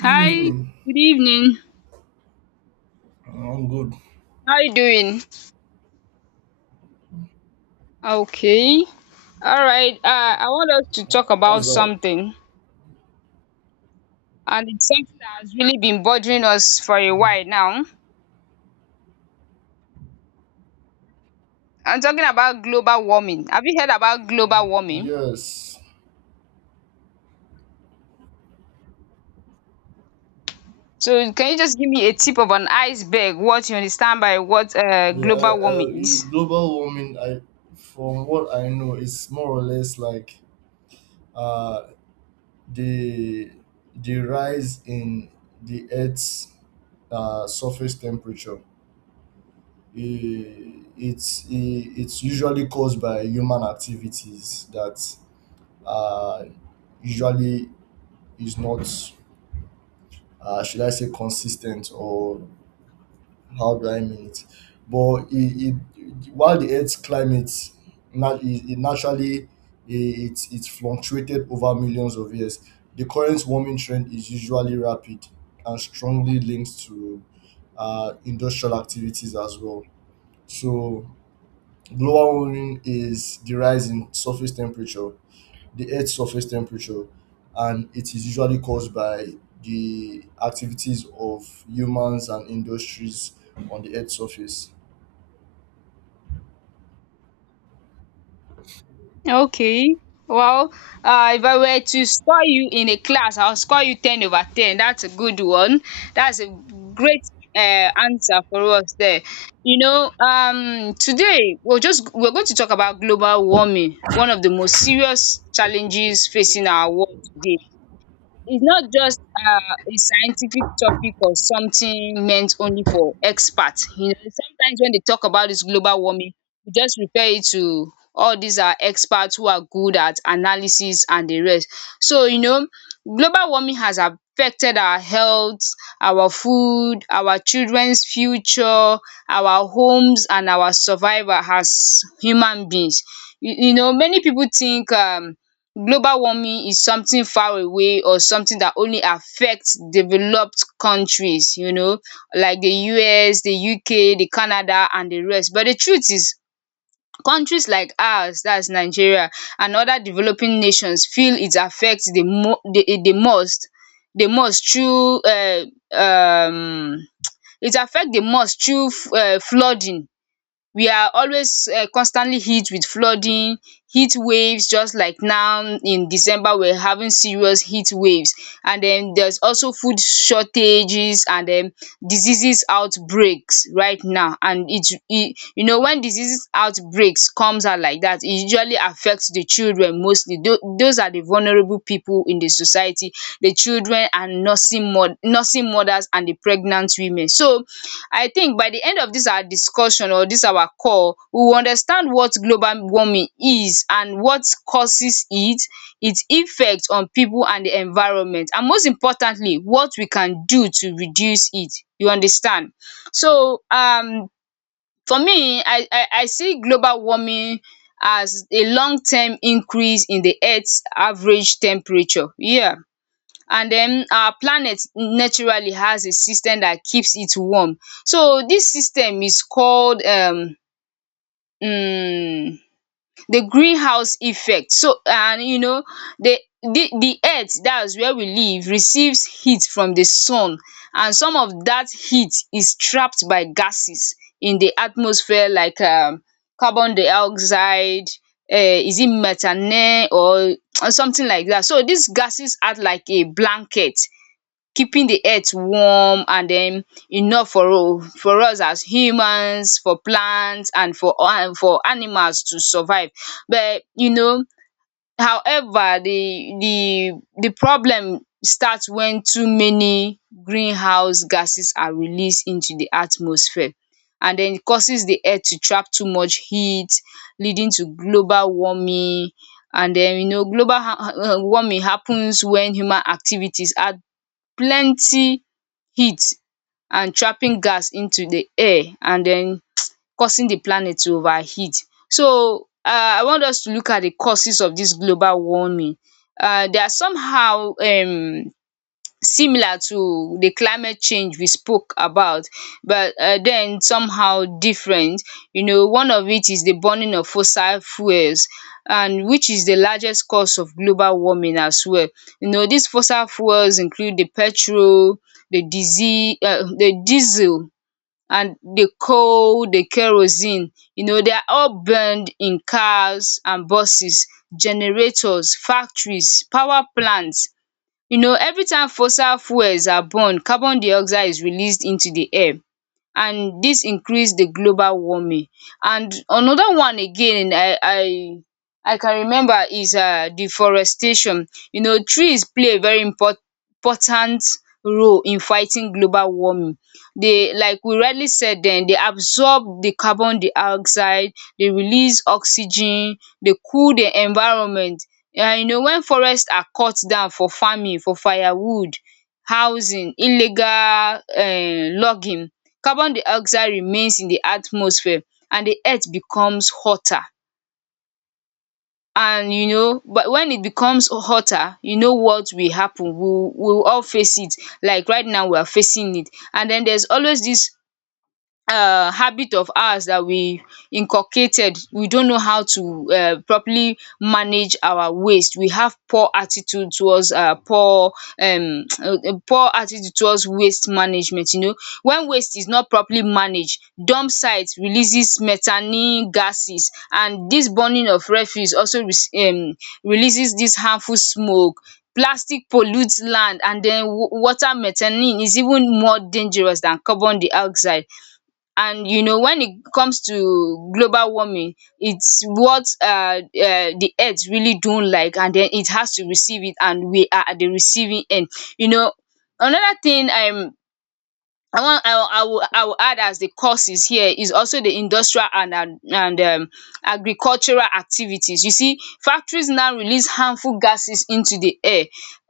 Good Hi, evening. good evening. I'm good. How you doing? Okay. All right. I want us to talk about What's that? something, and it's something that has really been bothering us for a Mm, while now. I'm talking about global warming. Have you heard about global warming? yes. So, can you just give me a tip of an iceberg? What you understand by what Yeah. global warming is? In global warming, from what I know, it's more or less like uh, the the rise in the Earth's surface temperature. It's usually caused by human activities that uh, usually is not, should I say, consistent, or how do I mean it? But it while the Earth's climate nat- it naturally it's fluctuated over millions of years, the current warming trend is usually rapid and strongly linked to industrial activities as well. So global warming is the rise in surface temperature, the Earth's surface temperature, and it is usually caused by the activities of humans and industries on the Earth's surface. Okay. Well, if I were to score you in a class, I'll score you 10 over 10. That's a good one. That's a great uh, answer for us there. You know, today we're going to talk about global warming, one of the most serious challenges facing our world today. It's not just a scientific topic or something meant only for experts. You know, sometimes when they talk about this global warming, we just refer it to all these are experts who are good at analysis and the rest. So, you know, global warming has affected our health, our food, our children's future, our homes and our survival as human beings. You know, many people think global warming is something far away or something that only affects developed countries, you know, like the US, the UK, the Canada and the rest. But the truth is countries like ours, that's Nigeria, and other developing nations feel it affect the most through um it affect the most through flooding. We are always constantly hit with flooding, heat waves, just like now in December we are having serious heat waves, and then there's also food shortages, and then diseases outbreaks right now. And it e you know, when diseases outbreaks comes out like dat e usually affects the children mostly. Those are the vulnerable people in the society, the children and nursing mothers and the pregnant women. So I think by the end of dis our discussion or dis our call, we will understand what global warming is and what causes it, its effect on pipu and the environment, and most importantly what we can do to reduce it. You understand? So for me, I see global warming as a long term increase in the earth average temperature. Yeah. And then our planet naturally has a system that keeps it warm. So this system is called um the greenhouse effect. So, and you know, the earth, that's where we live, receives heat from the sun, and some of that heat is trapped by gases in the atmosphere like carbon dioxide, is it methane or something like that. So these gases act like a blanket, keeping the earth warm and then enough for for us as humans, for plants and for for animals to survive. But you know, however the problem starts when too many greenhouse gases are released into the atmosphere, and den causes the earth to trap too much heat, leading to global warming. And then you know, global warming happens when human activities add plenty heat and trapping gas into the air and then causing the planet to overheat. So I want us to look at the causes of dis global warming. There are somehow similar to the climate change we spoke about, but then somehow different. You know, one of it is the burning of fossil fuels, and which is the largest cause of global warming as well. You know, these fossil fuels include the petrol, the diesel, and the coal, the kerosene. You know, they are all burned in cars and buses, generators, factories, power plants. You know, every time fossil fuels are burned, carbon dioxide is released into di air, and dis increase the global warming. And another one again, I can remember is deforestation. You know, trees play a very important role in fighting global warming. They, like we rightly said, dem dey absorb the carbon dioxide, dey release oxygen, dey cool the environment. And you know, when forest are cut down for farming, for firewood, housing, illegal logging, carbon dioxide remains in the atmosphere and the earth becomes hotter. And you know, but when it becomes hotter, you know what will happen. We will all face it, like right now we are facing it. And then there's always this habit of ours that we inculcated. We don't know how to properly manage our waste. We have poor attitude towards poor poor attitude towards waste management. You know, when waste is not properly managed, dump sites releases methane gases, and this burning of refuse also releases this harmful smoke. Plastic pollutes land and then water. Methane is even more dangerous than carbon dioxide, and you know, when it comes to global warming, it's what the earth really don't like, and then it has to receive it and we are at the receiving end. You know, another thing, I wan I will I will I will add as the causes here is also the industrial and agricultural activities. You see, factories now release harmful gases into the air.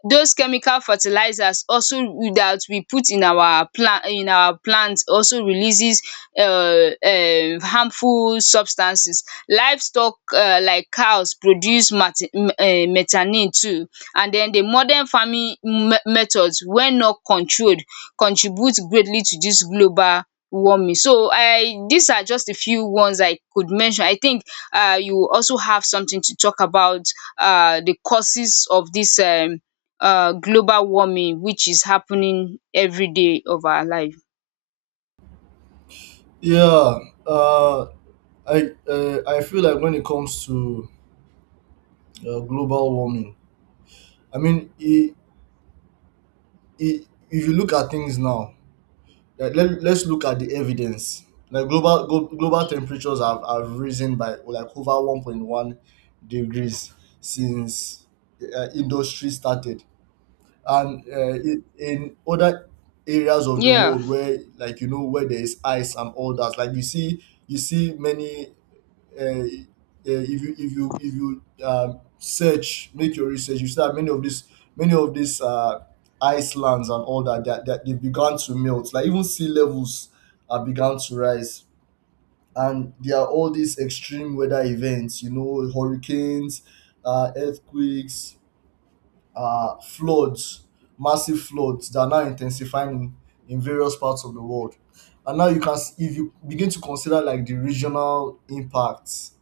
Those chemical fertilizers also, that we put in our plants, also releases harmful substances. Livestock like cows produce mate methane too. And then the modern farming methods, when not controlled, contribute greatly to this global warming. So I these are just a few ones I could mention. I think you will also have something to talk about, the causes of this global warming, which is happening every day of our life. Yeah, uh, I feel like when it comes to global warming, I mean, I if you look at things now, like, let's look at the evidence. Like global temperatures have risen by like over 1.1 degrees since industry started, and in other areas of the Yeah. world where, like, you know, where there is ice and all that, like, you see many if you search, make your research, you see that many of these many of these uh, icelands and all that, that they began to melt, like, even sea levels began to rise, and there are all these extreme weather events, you know, hurricanes, earthquakes, floods, massive floods that are now intensifying in, various parts of the world. And now if you begin to consider, like, the regional impacts,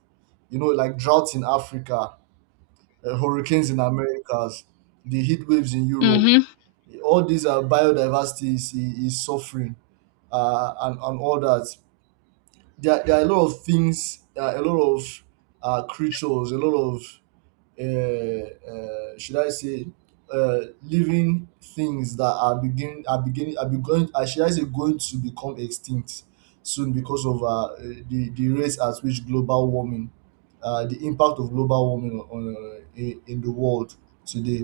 you know, like droughts in Africa, hurricanes in Americas, the heat waves in Europe, Mm-hmm. all these are, biodiversity is suffering, and all that. There are a lot of things, a lot of creatures, a lot of should I say living things that are beginning, should I say, going to become extinct soon because of the rate at which global warming, the impact of global warming on, in the world today.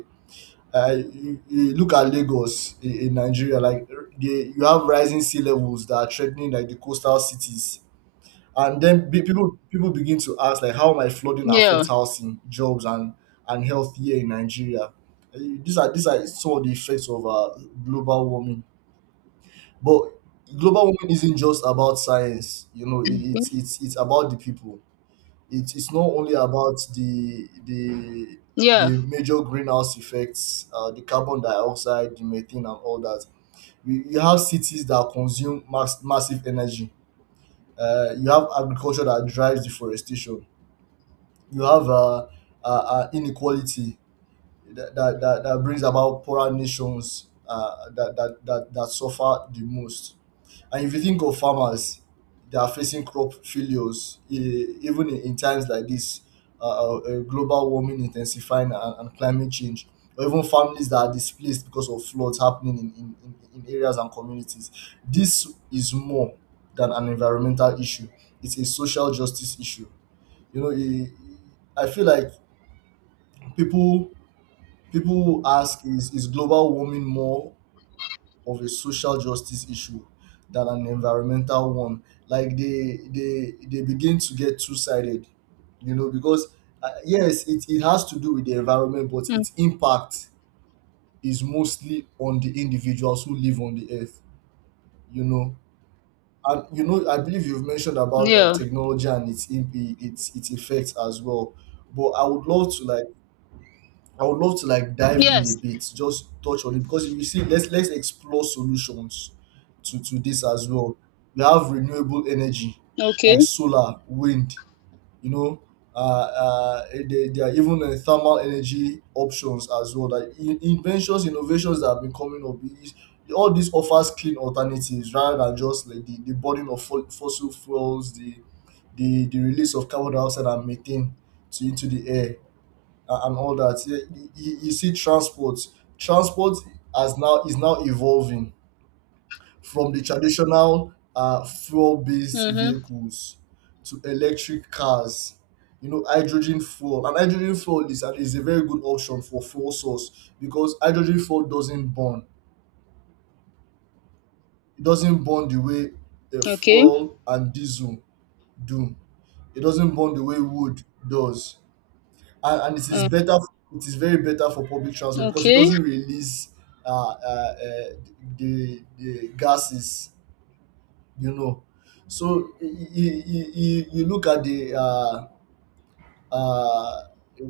You look at Lagos in, Nigeria. Like, you have rising sea levels that are threatening, like, the coastal cities, and then people begin to ask, like, how might flooding Yeah. affect housing, jobs, and health here in Nigeria? Eh, these are some of the effects of global warming. But global warming isn't just about science, you know, it's about the people. It's not only about the the Yeah. major greenhouse effects, the carbon dioxide, the methane, and all that. You have cities that consume massive energy. You have agriculture that drives deforestation. You have inequality that brings about poorer nations, that suffer the most. And if you think of farmers, they are facing crop failures even in, times like this, global warming intensifying, and climate change, or even families that are displaced because of floods happening in, in areas and communities. This is more than an environmental issue, it's a social justice issue. You know, I feel like, People people ask, is global warming more of a social justice issue than an environmental one? Like, they begin to get two sided, you know, because yes, it has to do with the environment, but Mm. its impact is mostly on the individuals who live on the earth, you know. And you know, I believe you've mentioned about, like, Yeah. technology and its its effects as well. But I would love to, like, dive in a Yes. bit, just touch on it, because if you see, let's explore solutions to this as well. We have renewable energy, like Okay. solar, wind, you know. There are even thermal energy options as well. Like, inventions, innovations that have been coming up, is, all this offers clean alternatives rather than just, like, the burden of fossil fuels, the release of carbon dioxide and methane to into the air, and all that. Yeah. You see, transport as now is now evolving from the traditional fuel-based Mm-hmm. vehicles to electric cars. You know, hydrogen fuel, and hydrogen fuel is a very good option for fuel source, because hydrogen fuel doesn't burn. It doesn't burn the way a Okay. fuel and diesel do. It doesn't burn the way wood does, and it is Uh, better, it is very better for public transport, because it okay. doesn't release uh, uh, uh, the gases you know so you look at the uh,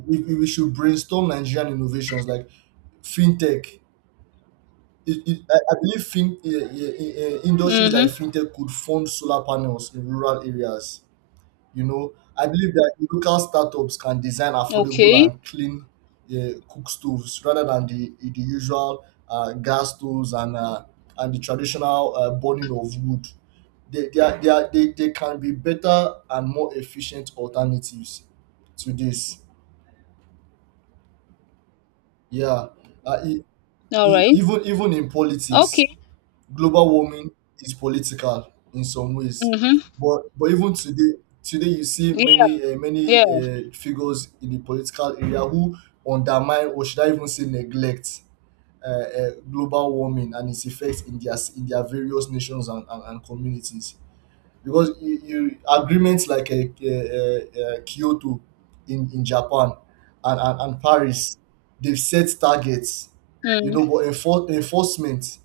we should brainstorm Nigerian innovations like fintech. I believe industries like Mm-hmm. fintech could fund solar panels in rural areas. You know, I believe that local startups can design affordable Okay. and clean cook stoves rather than the usual gas stoves, and the traditional burning of wood. They, are, they, are, They can be better and more efficient alternatives to this. Yeah, uh, e- All right. Even in politics, Okay. global warming is political in some ways, Mm-hmm. but even today today you see Yeah. many many Yeah. Figures in the political area who undermine or should I even say neglect, global warming and its effects in their various nations and communities, because you agreements like Kyoto in, Japan, and, and Paris, they've set targets, you Mm. know, but enfor- enforcement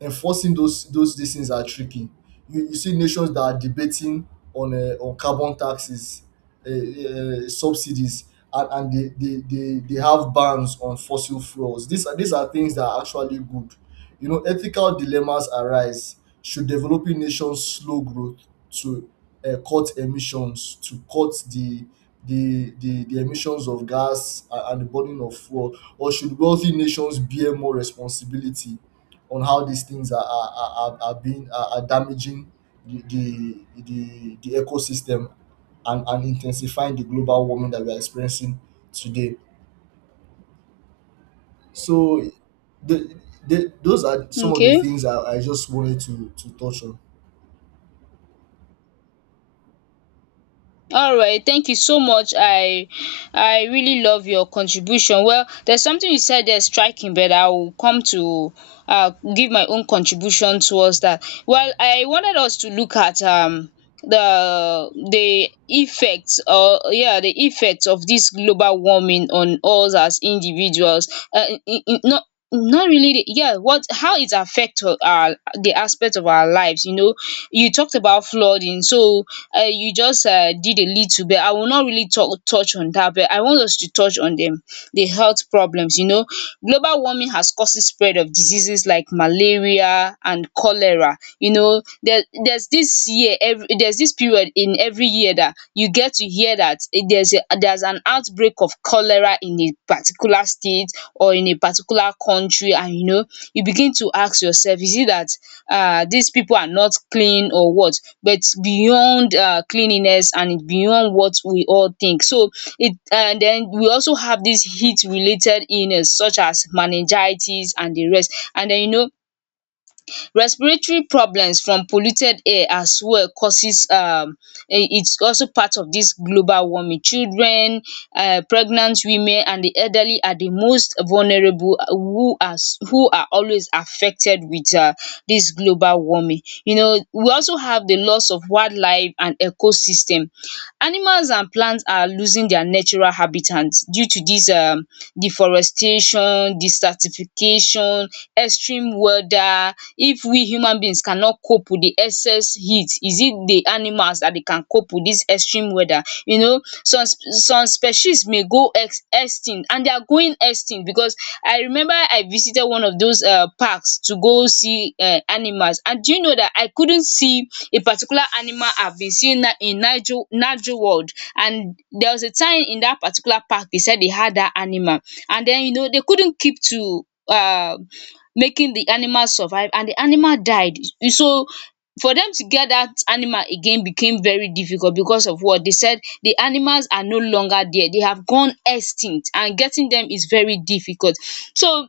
enforcing those these things are tricky. You see nations that are debating on, carbon taxes, subsidies, and, they, they have bans on fossil fuels. These are things that are actually good. You know, ethical dilemmas arise. Should developing nations slow growth to cut emissions, to cut the the emissions of gas, and the burning of fuel, or should wealthy nations bear more responsibility on how these things are damaging the ecosystem, and intensifying the global warming that we are experiencing today. So the, the those are some of the Okay. things I just wanted to touch on. All right. Thank you so much. I really love your contribution. Well, there's something you said there striking, but I will come to give my own contribution towards that. Well, I wanted us to look at the effects, or yeah, the effects of this global warming on us as individuals, not not really the, yeah, what how it affects our the aspect of our lives. You know, you talked about flooding, so you just did a little bit. I will not really talk touch on that, but I want us to touch on them the health problems. You know, global warming has caused the spread of diseases like malaria and cholera. You know, there's this period in every year that you get to hear that eh, there's an outbreak of cholera in a particular state or in a particular country. And you know, you begin to ask yourself, is it that these people are not clean or what? But beyond cleanliness and beyond what we all think. So it and then we also have these heat related illness such as meningitis and the rest. And then you know, respiratory problems from polluted air as well causes it's also part of this global warming. Children, pregnant women and the elderly are the most vulnerable, who are always affected with this global warming. You know, we also have the loss of wildlife and ecosystem. Animals and plants are losing their natural habitats due to this deforestation, desertification, extreme weather. If we human beings cannot cope with the excess heat, is it the animals that they can cope with this extreme weather? You know, some species may go ex extinct, and they are going extinct, because I remember I visited one of those parks to go see animals. And do you know that I couldn't see a particular animal I've been seeing in Nigel world. And there was a time in that particular park they said they had that animal, and then you know, they couldn't keep to um making the animal survive, and the animal died. So for them to get that animal again became very difficult, because of what they said, the animals are no longer there, they have gone extinct, and getting them is very difficult. So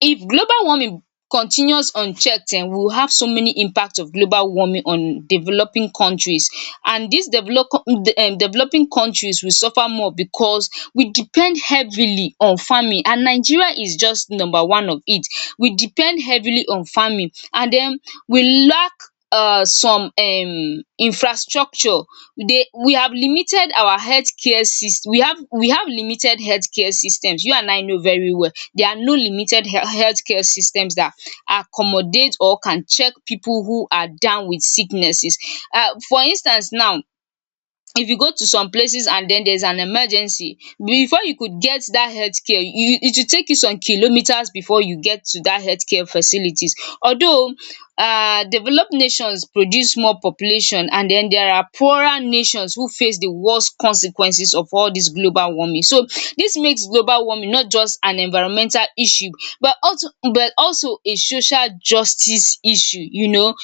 if global warming continues unchecked, we will have so many impact of global warming on developing countries. And dis developing countries will suffer more, because we depend heavily on farming, and Nigeria is just number one of it. We depend heavily on farming, and den we lack some infrastructure. They we have limited our healthcare system. We have limited healthcare systems. You and I know very well there are no limited healthcare systems that accommodate or can check people who are down with sicknesses. For instance now, if you go to some places and then there's an emergency, before you could get that healthcare, you it will take you some kilometers before you get to that healthcare facilities. Although, developed nations produce more population, and then there are poorer nations who face the worst consequences of all this global warming. So this makes global warming not just an environmental issue, but also but also a social justice issue.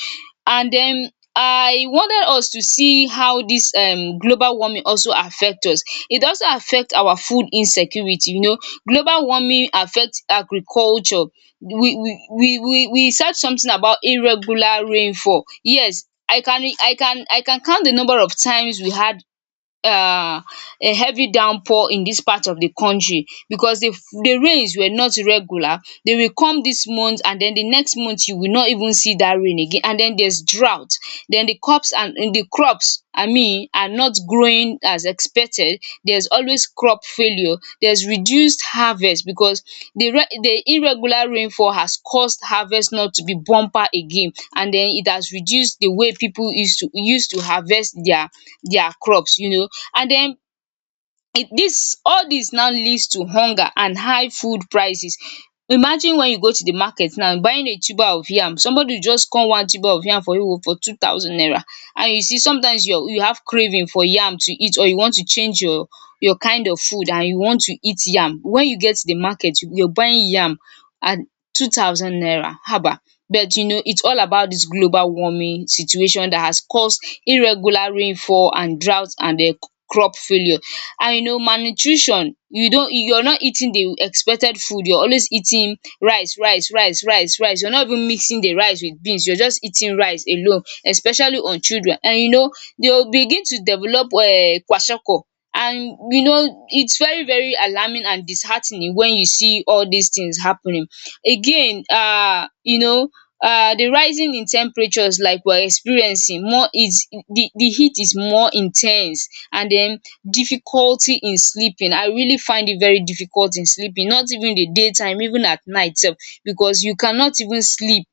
And then I wanted us to see how dis global warming also affect us. It also affect our food insecurity. Global warming affect agriculture. We search something about irregular rainfall. Yes, I can count the number of times we had um a heavy downpour in this part of the country, because the rains were not regular. They will come this month, and then the next month you will not even see that rain again, and then there's drought. Then the crops, I mean, are not growing as expected. There's always crop failure. There's reduced harvest because the irregular rainfall has caused harvest not to be bumper again. And then it has reduced the way people used to harvest their crops, you know. And then this all this now leads to hunger and high food prices. Imagine, when you go to the market now buying a tuber of yam, somebody will just come, one tuber of yam for you oo, for 2,000 naira. And you see, sometimes you have craving for yam to eat, or you want to change your kind of food, and you want to eat yam. When you get to the market, you're buying yam at 2,000 naira, haba. But you know it's all about this global warming situation that has caused irregular rainfall and drought and crop failure. And you know, malnutrition. You're not eating the expected food. You're always eating rice, rice, rice, rice, rice. You're not even mixing the rice with beans. You're just eating rice alone, especially on children. And you know, they will begin to develop kwashiorkor. And you know, it's very, very alarming and disheartening when you see all these things happening. Again, you know, the rising in temperatures, like we're experiencing more is the heat is more intense. And then, difficulty in sleeping. I really find it very difficult in sleeping, not even the daytime, even at night sef, because you cannot even sleep.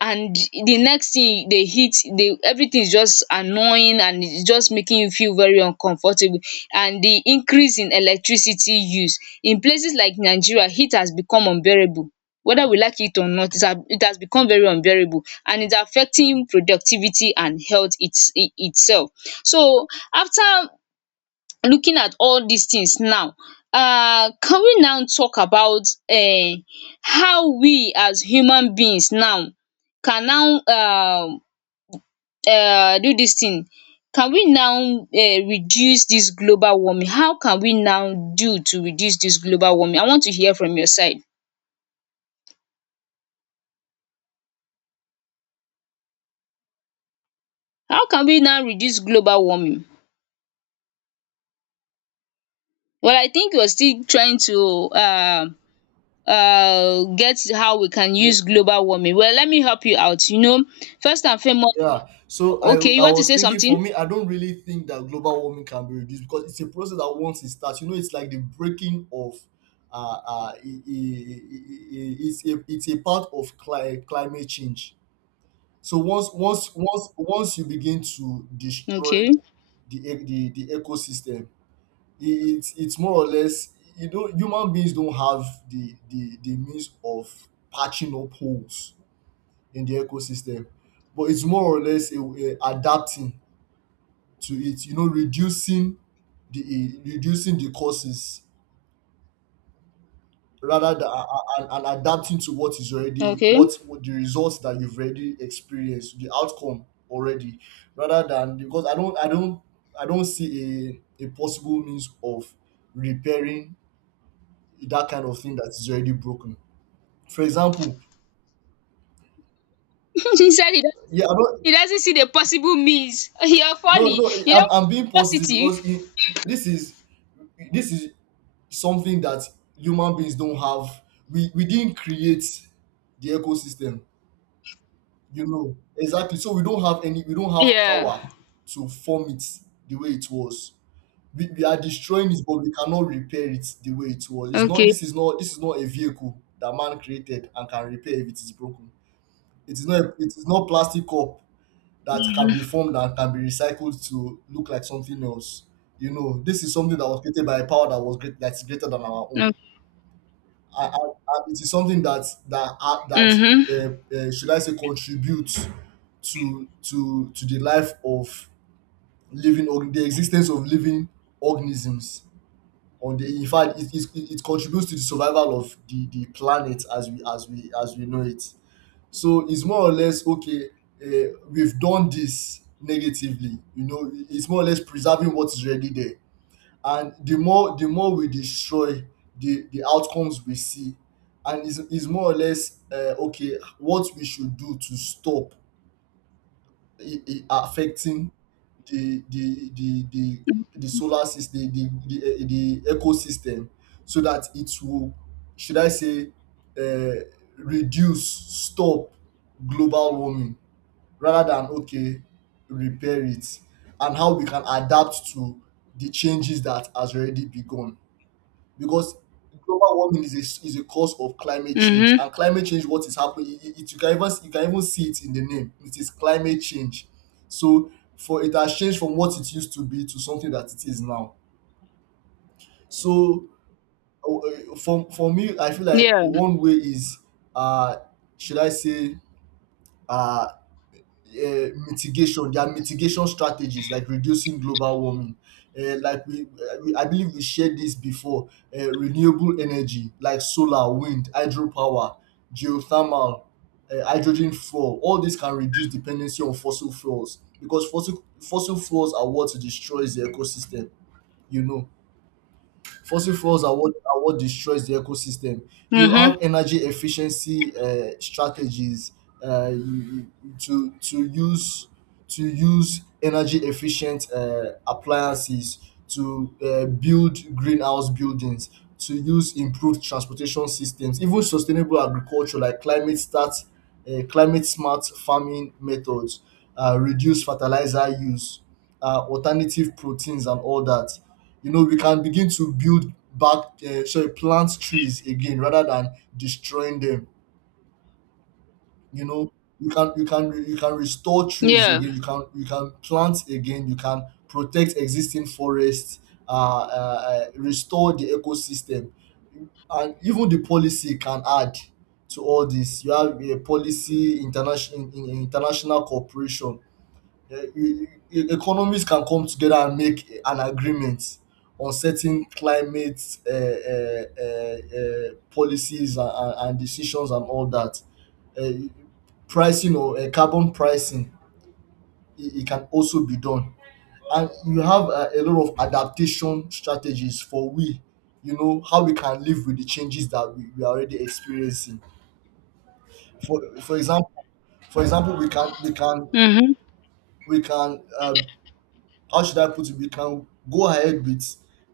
And the next thing dey hit dey, everything is just annoying, and its just making you feel very uncomfortable. And the increase in electricity use. In places like Nigeria, heat has become unbearable. Whether we like it or not, it has become very unbearable, and its affecting productivity and health, itself. So, after looking at all these things now, can we now talk about um how we as human beings now can now do this thing. Can we now reduce this global warming? How can we now do to reduce this global warming? I want to hear from your side. How can we now reduce global warming? Well, I think you're still trying to get how we can Yeah, use global warming. Well, let me help you out, you know. First and foremost. yeah. So I Okay, you I want to was say thinking, for something? me, I don't really think that global warming can be reduced, because it's a process that once it starts, you know, it's like the breaking of I- it's a part of climate change. So once you begin to destroy Okay, the ecosystem, it's more or less, you don't human beings don't have the means of patching up holes in the ecosystem, but it's more or less a adapting to it. You know, reducing the causes rather than, and adapting to what is already, okay. What the results that you've already experienced, the outcome already, rather than, because I don't see a possible means of repairing that kind of thing that is already broken, for example. He said Yeah, I don't. he doesn't see the possible means. You're No, funny. no, You don't want I'm to be being positive, because positive. This is this is something that human beings don't have. We didn't create the ecosystem, you know, exactly, so we don't have Yeah. power to form it the way it was. We are destroying it, but we cannot repair it the way it was. it's not Okay. this is not this is not a vehicle that man created and can repair if it is broken. It is not plastic cup that can be formed and can be recycled to look like something else. You know, this is something that was created by a power that was great, that's greater than our own. No. And it is something that that uh, that Mhm. uh, uh, should I say, contributes to the life of the existence of living organisms. Or the in fact, it contributes to the survival of the planet as we know it. So it's more or less okay. We've done this negatively. It's more or less preserving what is already there, and the more we destroy the outcomes we see, and is more or less okay what we should do to stop it affecting the the the the the solar system, the ecosystem, so that it will, should I say uh, reduce, stop global warming, rather than, okay, repair it, and how we can adapt to the changes that has already begun. Because global warming is is a cause of climate change, Mhm. and climate change, what is happening, you can even, you can even see it in the name, it is climate change. So for it has changed from what it used to be to something that it is now. So for me, I feel like Yeah. one way is, uh should I say uh mitigation, their mitigation strategies like reducing global warming. Like we, I believe we shared this before, renewable energy like solar, wind, hydro power, geothermal, hydrogen fuel, all these can reduce dependency on fossil fuels, because fossil fuels are what destroys the ecosystem, you know. Fossil fuels are what destroys the ecosystem. You have Mhm. energy efficiency strategies, uh, you, you- to use to use energy efficient appliances, to build greenhouse buildings, to use improved transportation systems, even sustainable agriculture, like climate smart farming methods, reduce fertilizer use, alternative proteins and all that. You know, we can begin to build back, sorry, plant trees again rather than destroying them. You know, you can restore trees Yeah. again. You can plant again. You can protect existing forests. Uh, restore the ecosystem, and even the policy can add to all this. You have a policy, in international cooperation. The economies can come together and make an agreement on certain climate policies and decisions and all that. Uh, pricing or carbon pricing, it can also be done. And you have a lot of adaptation strategies for we, you know, how we can live with the changes that we are already experiencing. For, for example, for example, we can we can Mhm. we can how should I put it? We can go ahead with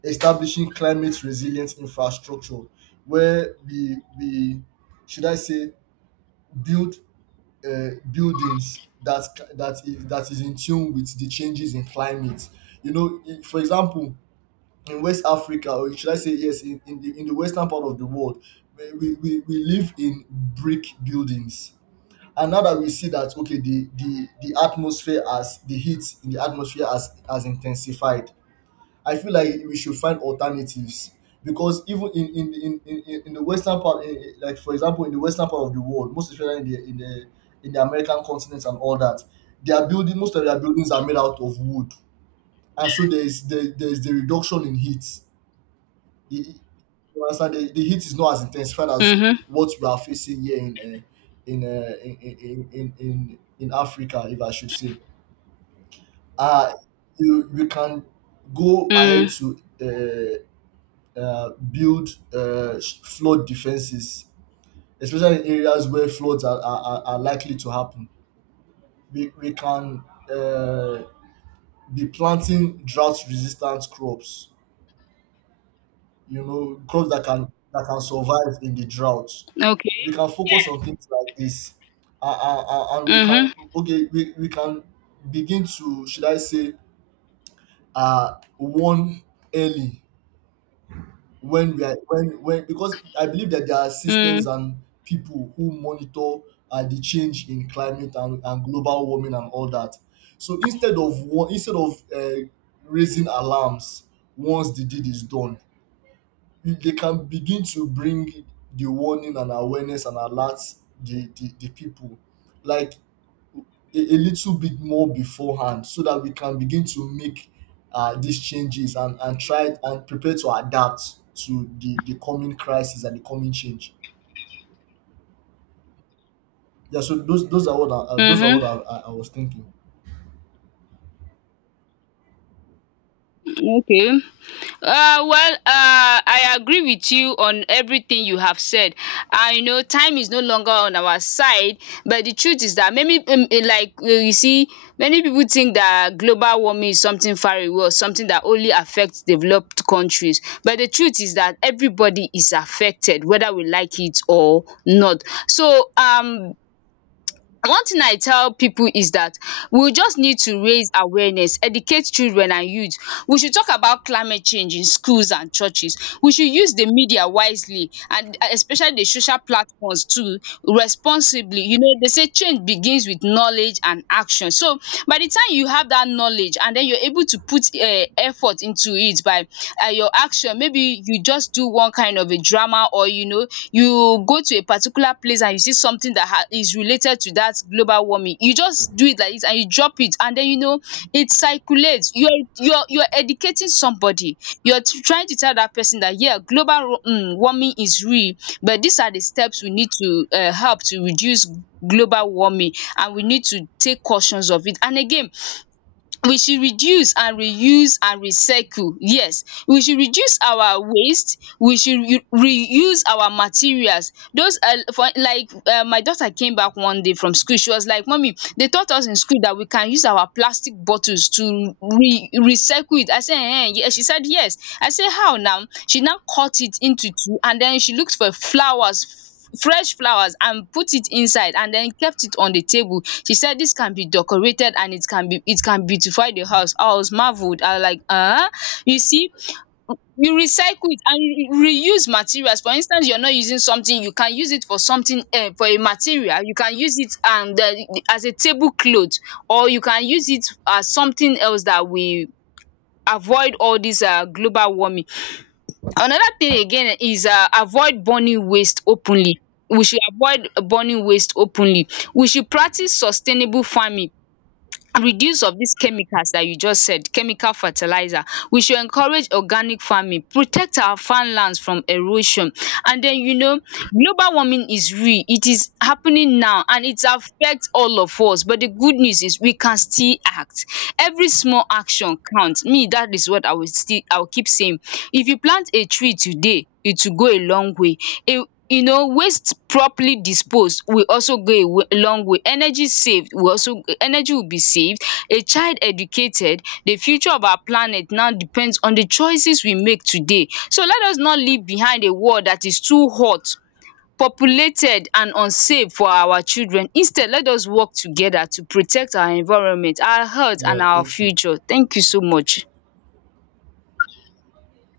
establishing climate resilient infrastructure where we should I say build buildings that that is in tune with the changes in climate. You know, for example, in West Africa, or should I say, yes, in the western part of the world, we live in brick buildings. And now that we see that, okay, the atmosphere, as the heat in the atmosphere has intensified, I feel like we should find alternatives, because even in the western part, like for example, in the western part of the world, most especially in the American continent and all that, their building most of their buildings are made out of wood, and so there is the reduction in heat. It- it- you understand? The heat is not as intensified as Mhm. what we are facing here in in Africa, if I should say. Uh you you can go ahead Mm. to uh, build flood defenses, especially in areas where floods are likely to happen. We can uh, be planting drought resistant crops. You know, crops that can survive in the drought. Okay. We can focus Yeah. on things like this. And we can, Mhm. okay, we can begin to, should I say warn early when we are when Because I believe that there are systems Mm. and people who monitor the change in climate and global warming and all that. So instead of raising alarms once the deed is done, they can begin to bring the warning and awareness and alerts the people. Like a little bit more beforehand, so that we can begin to make these changes and try and prepare to adapt to the coming crisis and the coming change. Yeah, so those are what I, those are what Mhm. I I was thinking. Okay. Well, I agree with you on everything you have said. You know, time is no longer on our side, but the truth is that maybe, like, you see, many people think that global warming is something far away or something that only affects developed countries. But the truth is that everybody is affected, whether we like it or not. So, one thing I tell people is that we just need to raise awareness, educate children and youth. We should talk about climate change in schools and churches. We should use the media wisely and, especially the social platforms too, responsibly. You know, they say change begins with knowledge and action. So, by the time you have that knowledge and then you're able to put effort into it by your action. Maybe you just do one kind of a drama, or you know, you go to a particular place and you see something that ha is related to that global warming. You just do it like this and you drop it, and then you know, it circulates. You're educating somebody. Trying to tell that person that yeah, global warming is real, but these are the steps we need to help to reduce global warming. And we need to take cautions of it. And again, we should reduce and reuse and recycle. Yes, we should reduce our waste. We should u reuse our materials. Those for like, my daughter came back one day from school. She was like, mummy, they taught us in school that we can use our plastic bottles to re recycle it. I say, yes. She said yes. I say, how now? She now cut it into two and then she looked for flowers, fresh flowers, and put it inside and then kept it on the table. She said, "This can be decorated, and it can beautify the house." I was marveled. I was like, you see, you recycle it and you reuse materials. For instance, you're not using something, you can use it for something, for a material you can use it, and as a tablecloth, or you can use it as something else, that we avoid all dis global warming. Another thing again is, avoid burning waste openly. We should avoid burning waste openly. We should practice sustainable farming, reduce of dis chemicals dat you just said, chemical fertilizer. We should encourage organic farming, protect our farmlands from erosion. And den you know, global warming is real, it is happening now, and it affect all of us. But the good news is we can still act. Every small action count, me dat is what I will keep saying. If you plant a tree today, it will go a long way. You know, waste properly disposed will also go a way long way. Energy will be saved. A child educated, the future of our planet now depends on the choices we make today. So let us not leave behind a world that is too hot, populated, and unsafe for our children. Instead, let us work together to protect our environment, our health, Yeah, and our thank you. future. Thank you so much.